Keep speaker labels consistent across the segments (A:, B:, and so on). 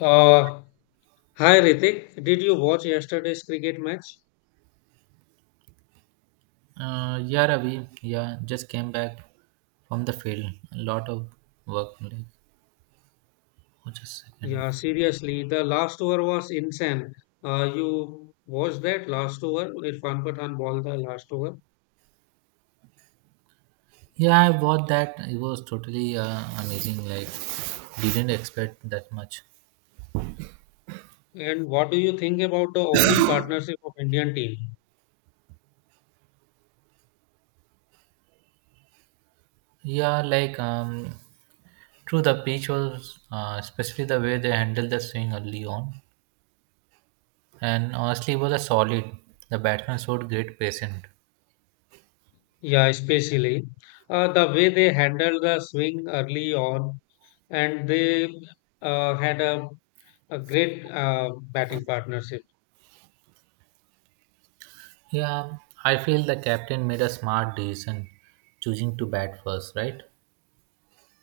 A: Uh, Hi Ritik, did you watch yesterday's cricket match?
B: Yeah, Ravi. Yeah, just came back from the field. A lot of work. Like, oh, just a second.
A: Yeah, seriously, the last over was insane. You watched that last over? Irfan Pathan bowled the last over.
B: Yeah, I bought that. It was totally amazing. Like, didn't expect that much.
A: And what do you think about the opening partnership of Indian team?
B: Yeah, like true. The pitch was, especially the way they handled the swing early on, and honestly, it was a solid. The batsman showed great patience.
A: Yeah, especially the way they handled the swing early on, and they had a great batting partnership.
B: Yeah, I feel the captain made a smart decision choosing to bat first, right?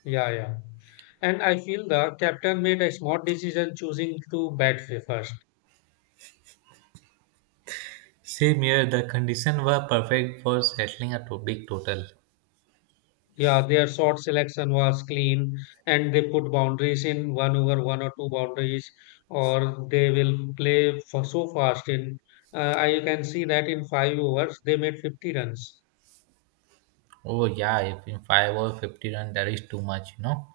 A: Yeah, yeah. And I feel the captain made a smart decision choosing to bat first.
B: Same here, the conditions were perfect for settling a big total.
A: Yeah, their short selection was clean and they put boundaries in one over one or two boundaries, or they will play for so fast. In I can see that in five overs, they made 50 runs.
B: Oh yeah, if in 5 or 50 run, that is too much.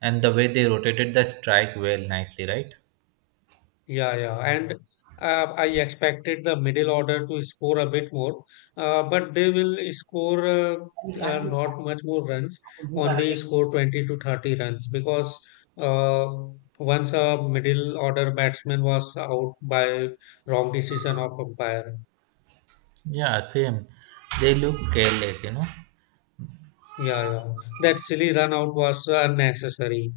B: And the way they rotated the strike well, nicely, right?
A: Yeah, yeah. And I expected the middle order to score a bit more, but they will score not much more runs, only score 20 to 30 runs because uh, once a middle order batsman was out by wrong decision of umpire.
B: Yeah, same. They look careless.
A: Yeah, yeah. That silly run out was unnecessary.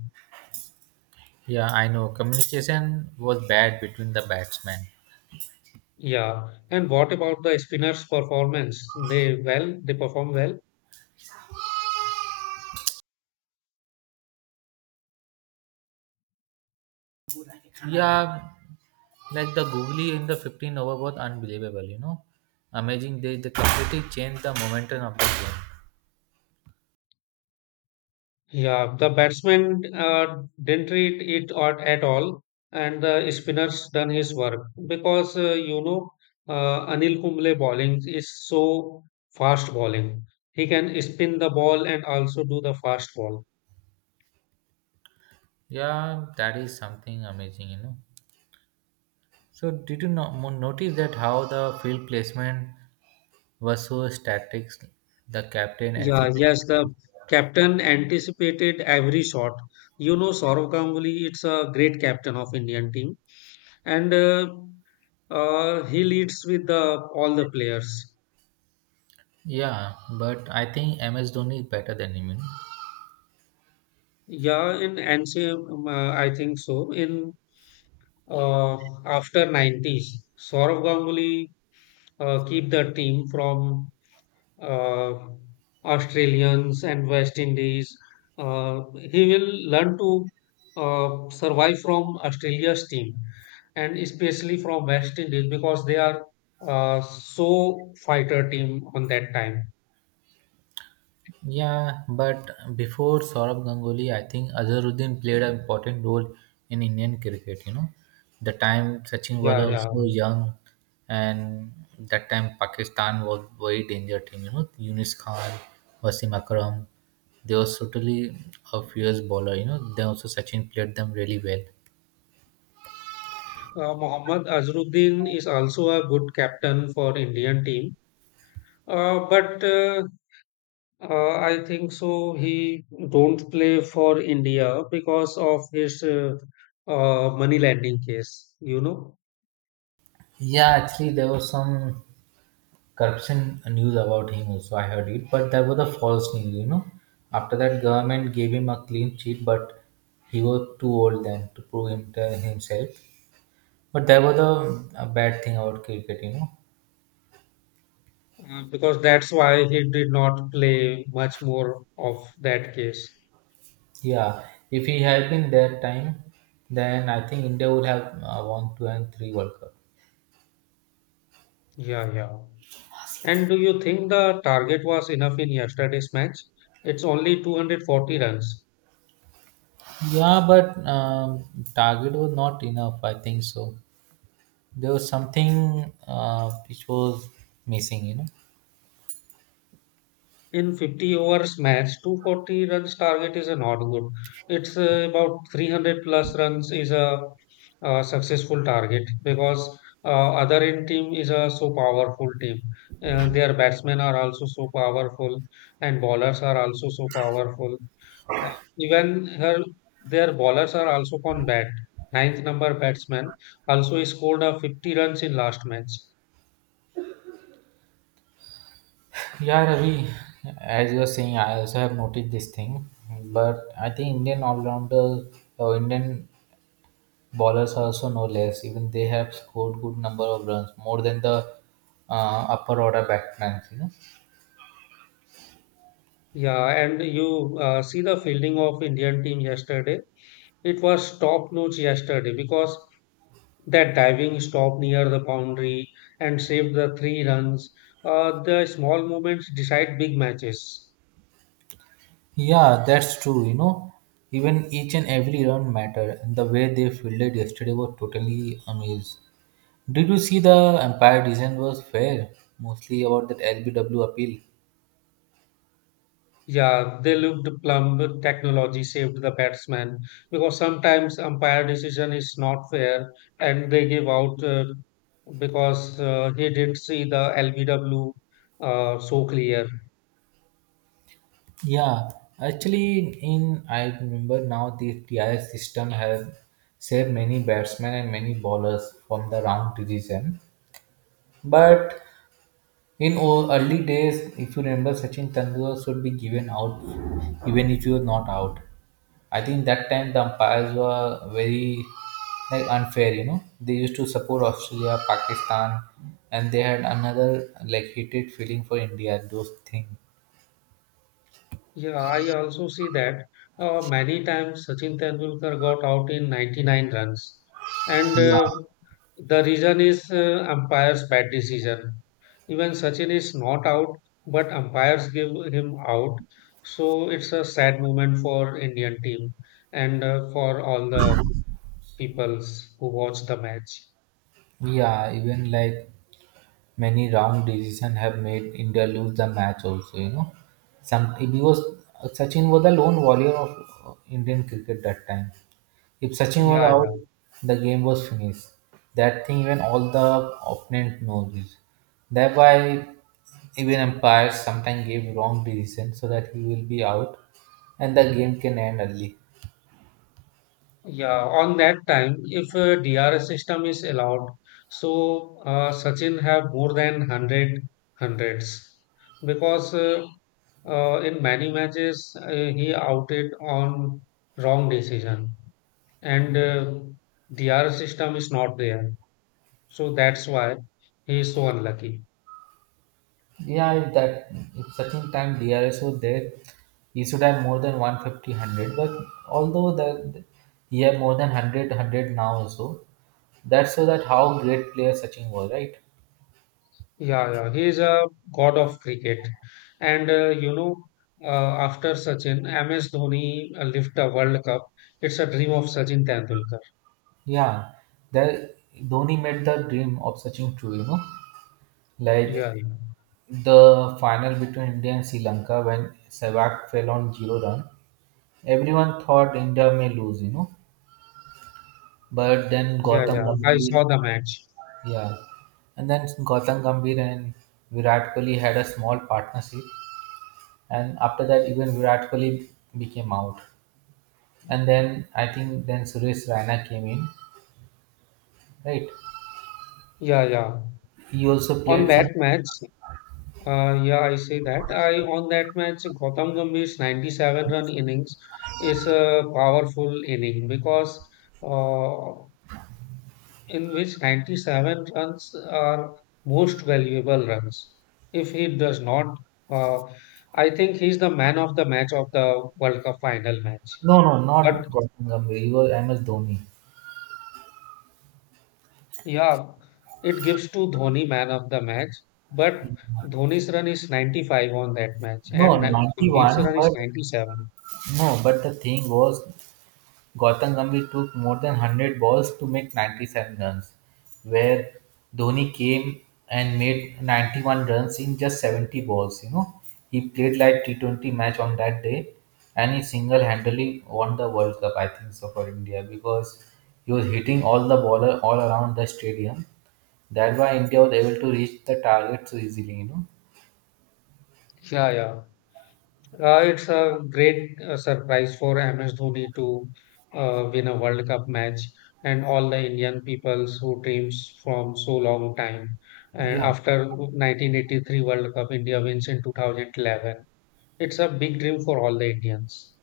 B: Yeah, I know. Communication was bad between the batsmen.
A: Yeah. And what about the spinners' performance? They perform well.
B: Yeah, like the googly in the 15 over was unbelievable. Amazing. They completely changed the momentum of the game.
A: Yeah, the batsman didn't read it or, at all, and the spinners done his work because Anil Kumble bowling is so fast bowling. He can spin the ball and also do the fast ball.
B: Yeah, that is something amazing. So did you notice that how the field placement was so static, the captain and C
A: Yeah,
B: P.
A: yes, the captain anticipated every shot. You know, Saurav Ganguly, it's a great captain of Indian team, and he leads with the all the players.
B: Yeah, but I think MS Dhoni is better than him.
A: Yeah, in NCM, I think so. In uh, After 90s, Saurav Ganguly keep the team from uh, Australians and West Indies. Uh, he will learn to survive from Australia's team and especially from West Indies because they are so fighter team on that time.
B: Yeah, but before Saurabh Ganguly, I think Azharuddin played an important role in Indian cricket. You know, the time Sachin was
A: Yeah, yeah.
B: also young, and that time Pakistan was very danger team. You know, Yunus Khan, Wasim Akram, they were totally a fierce bowler. You know, they also Sachin played them really well.
A: Mohammad Azharuddin is also a good captain for Indian team. But I think so. He don't play for India because of his money lending case. You know,
B: Yeah, actually, there was some corruption news about him, also I heard it, but that was a false news. After that, government gave him a clean sheet, but he was too old then to prove himself, but that was a bad thing about cricket.
A: because that's why he did not play much more of that case.
B: Yeah, if he had been that time, then I think India would have won two and three World Cup.
A: Yeah, yeah. And do you think the target was enough in yesterday's match? It's only 240 runs.
B: Yeah, but target was not enough, I think so. There was something which was missing.
A: In 50 overs match, 240 runs target is a not good. It's about 300 plus runs is a successful target because other end team is a so powerful team. Their batsmen are also so powerful and bowlers are also so powerful. Uh, even her their bowlers are also on bat. Ninth number batsman also he scored a 50 runs in last match.
B: Yeah, Ravi, as you are saying, I also have noticed this thing, but I think Indian all-rounder or Indian bowlers are also no less. Even they have scored good number of runs, more than the upper order batsmen. You know.
A: Yeah, and you see the fielding of Indian team yesterday. It was top notch yesterday because that diving stop near the boundary and saved the three runs. The small moments decide big matches.
B: Yeah, that's true. You know, even each and every run matter, and the way they fielded yesterday was totally amazed. Did you see the umpire decision was fair, mostly about that LBW appeal?
A: Yeah, they looked plumb. Technology saved the batsman because sometimes umpire decision is not fair and they give out because he didn't see the LBW so clear.
B: Yeah, actually, I remember now the TIS system has saved many batsmen and many bowlers from the round decision. But in early days, if you remember, Sachin Tendulkar should be given out even if you are not out. I think that time the umpires were very like unfair. You know, they used to support Australia, Pakistan, and they had another like hated feeling for India. Those things.
A: Yeah, I also see that many times Sachin Tendulkar got out in 99 runs, and
B: Yeah.
A: the reason is umpire's bad decision. Even Sachin is not out, but umpires give him out. So it's a sad moment for Indian team and for all the peoples who watch the match.
B: Yeah, even like many wrong decisions have made India lose the match also. Some because Sachin was the lone warrior of Indian cricket that time. If Sachin was
A: Yeah,
B: out, the game was finished. That thing even all the opponent knows this. That's why even umpires sometimes give wrong decision so that he will be out and the game can end early.
A: Yeah, on that time, if a DRS system is allowed, so Sachin have more than 100 hundreds because in many matches he outed on wrong decision and DRS system is not there. So that's why he is so unlucky.
B: Yeah, if such in time DRSO there, he should have more than 150, but although that he have more than 100, now also, that's so that how great player Sachin was, right?
A: Yeah, yeah, he is a god of cricket. And you know, after Sachin, MS Dhoni lift a World Cup. It's a dream of Sachin Tendulkar.
B: Yeah, that Dhoni made the dream of Sachin true.
A: Yeah,
B: Like
A: yeah,
B: the final between India and Sri Lanka when Sehwag fell on zero run, everyone thought India may lose. But then
A: yeah,
B: Gautam
A: yeah. I
B: Gambhir.
A: saw the match.
B: Yeah, and then Gautam Gambhir and Virat Kohli had a small partnership, and after that, even Virat Kohli became out. And then I think then Suresh Raina came in, right?
A: Yeah, yeah.
B: He also
A: On
B: played some.
A: that match, yeah, I say that. I On that match, Gautam Gambhir's 97 run innings is a powerful inning because uh, in which 97 runs are most valuable runs. If he does not, uh, I think he's the man of the match of the World Cup final match.
B: No, no,
A: But
B: not Gautam Gambhir. He was MS Dhoni.
A: yeah, it gives to Dhoni man of the match. But Dhoni's run is 95 on that match, and
B: No, ninety
A: Gambhir's
B: one.
A: run is
B: But
A: 97.
B: no, but the thing was Gautam Gambhir took more than 100 balls to make 97 runs, where Dhoni came and made 91 runs in just 70 balls. You know, he played like T20 match on that day, and he single-handedly won the World Cup. I think so for India because he was hitting all the baller all around the stadium. That's why India was able to reach the target so easily. You know,
A: Yeah, yeah. It's a great surprise for MS Dhoni to win a World Cup match and all the Indian peoples who dreams from so long time. And
B: yeah.
A: after 1983 World Cup, India wins in 2011. It's a big dream for all the Indians.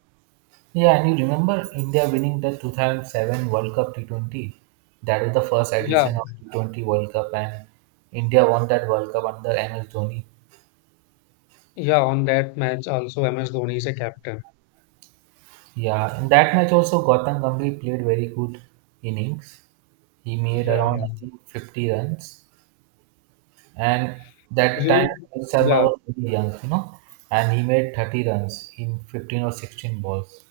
B: Yeah, and you remember India winning the 2007 World Cup T20? That was the first
A: Yeah,
B: edition of T20 World Cup, and India won that World Cup under MS Dhoni.
A: yeah. On that match, also MS Dhoni is a captain.
B: Yeah, in that match also Gautam Gambhir played very good innings. He made
A: Yeah,
B: around
A: yeah.
B: I think 50 runs, and that time
A: You,
B: Rohit Sharma
A: yeah.
B: was very young, and he made 30 runs in 15 or 16 balls.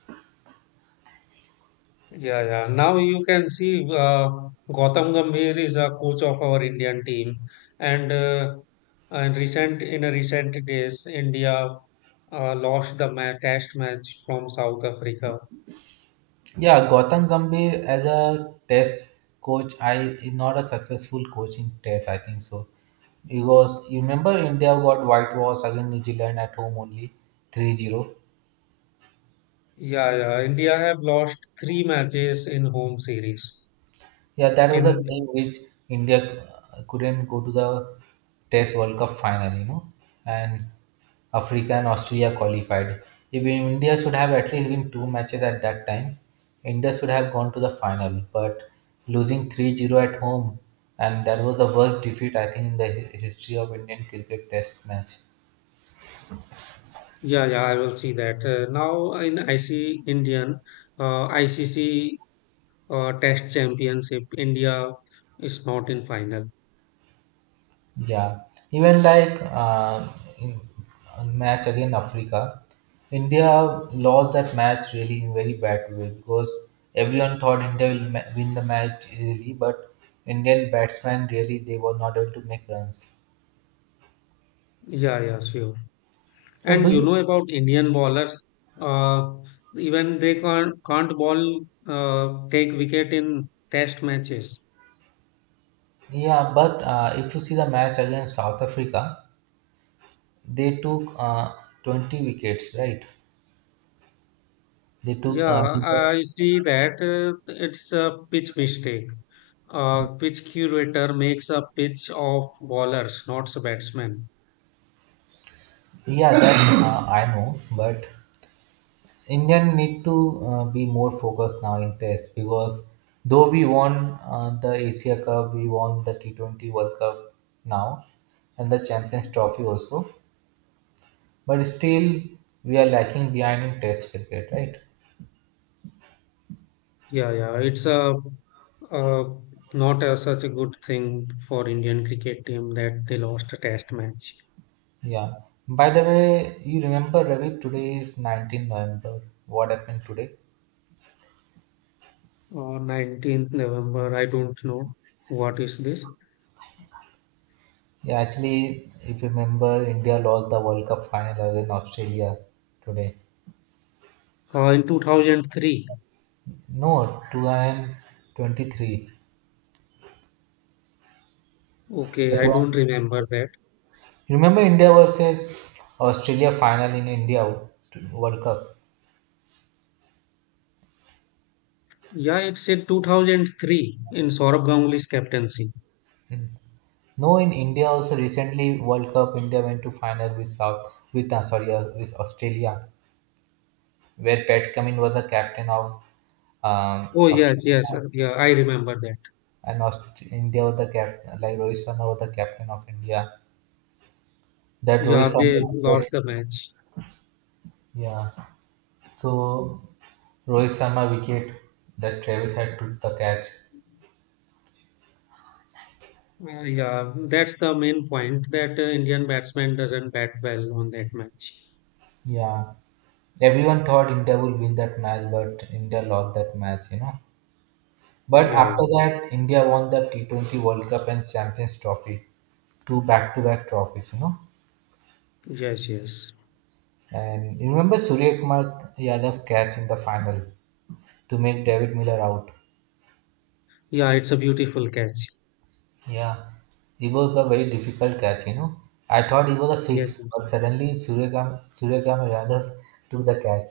A: Yeah, yeah. Now you can see Gautam Gambhir is a coach of our Indian team, and uh, and recent in a recent days, India lost the ma test match from South Africa.
B: Yeah, Gautam Gambhir as a test coach, I not a successful coaching test. I think so. Because you remember India got whitewashed against New Zealand at home only 3-0.
A: Yeah, yeah. India have lost three matches in home series.
B: Yeah, that was the
A: In
B: thing which India couldn't go to the Test World Cup final, and Africa and Australia qualified. If India should have at least win two matches at that time, India should have gone to the final. But losing 3-0 at home, and that was the worst defeat I think in the history of Indian cricket Test match.
A: Yeah, yeah. I will see that uh, now in IC Indian uh, ICC Test Championship. India is not in final.
B: Yeah, even like in a match against Africa, India lost that match really in very bad way because everyone thought India will win the match easily, but Indian batsmen really they were not able to make runs.
A: Yeah, yeah. Sure.
B: So
A: And
B: do
A: you
B: you?
A: know about Indian bowlers, uh, even they can't ball take wicket in test matches.
B: Yeah, but if you see the match against South Africa, they took 20 wickets, right? They took, uh,
A: Yeah,
B: they took-
A: I see that it's a pitch mistake. Pitch curator makes a pitch of bowlers, not the batsmen.
B: yeah, that I know, but Indian need to be more focused now in test because though we won the Asia Cup, we won the T20 World Cup now and the Champions Trophy also, but still we are lacking behind in test cricket, right?
A: Yeah, yeah, it's a uh, not a, such a good thing for Indian cricket team that they lost a test match
B: Yeah. By the way, you remember Ravi, today is 19 November. What happened today?
A: on 19th November. I don't know what is this.
B: Yeah, actually, if you remember, India lost the World Cup final against Australia today.
A: In 2003.
B: No, 2023.
A: Okay, I don't remember that.
B: Remember India versus Australia final in India World Cup.
A: Yeah, it's in 2003 in Saurabh Ganguly's captaincy.
B: No, in India also recently World Cup India went to final with South with sorry with Australia, where Pat Cummins was the captain of
A: Oh, yes, yes.
B: Australia,
A: Yeah, I remember that.
B: and India was the captain, like Rohit Sharma was the captain of India. That
A: Yeah,
B: Rohit Sharma
A: they lost
B: wicket,
A: the match.
B: yeah. So Rohit Sharma wicket, that Travis had took the catch.
A: Yeah, that's the main point that Indian batsman doesn't bat well on that match.
B: Yeah, everyone thought India would win that match, but India lost that match. But
A: Yeah,
B: after
A: yeah.
B: that, India won the T20 World Cup and Champions Trophy, two back-to-back trophies.
A: Yes, yes.
B: And you remember Surya Kumar Yadav catch in the final to make David Miller out.
A: Yeah, it's a beautiful catch.
B: Yeah, it was a very difficult catch. I thought it was a
A: Yes,
B: six,
A: yes.
B: but suddenly Surya Kumar Yadav took the catch.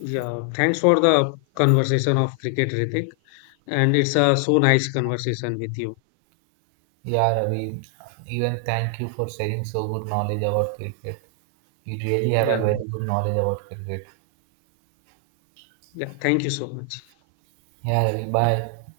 A: Yeah, thanks for the conversation of cricket, Ritik. And it's a so nice conversation with you.
B: Yeah, Ravi, even thank you for sharing so good knowledge about cricket. You really have a
A: Yeah,
B: very good knowledge about cricket.
A: yeah. Thank you so much.
B: Yeah, Ravi, bye.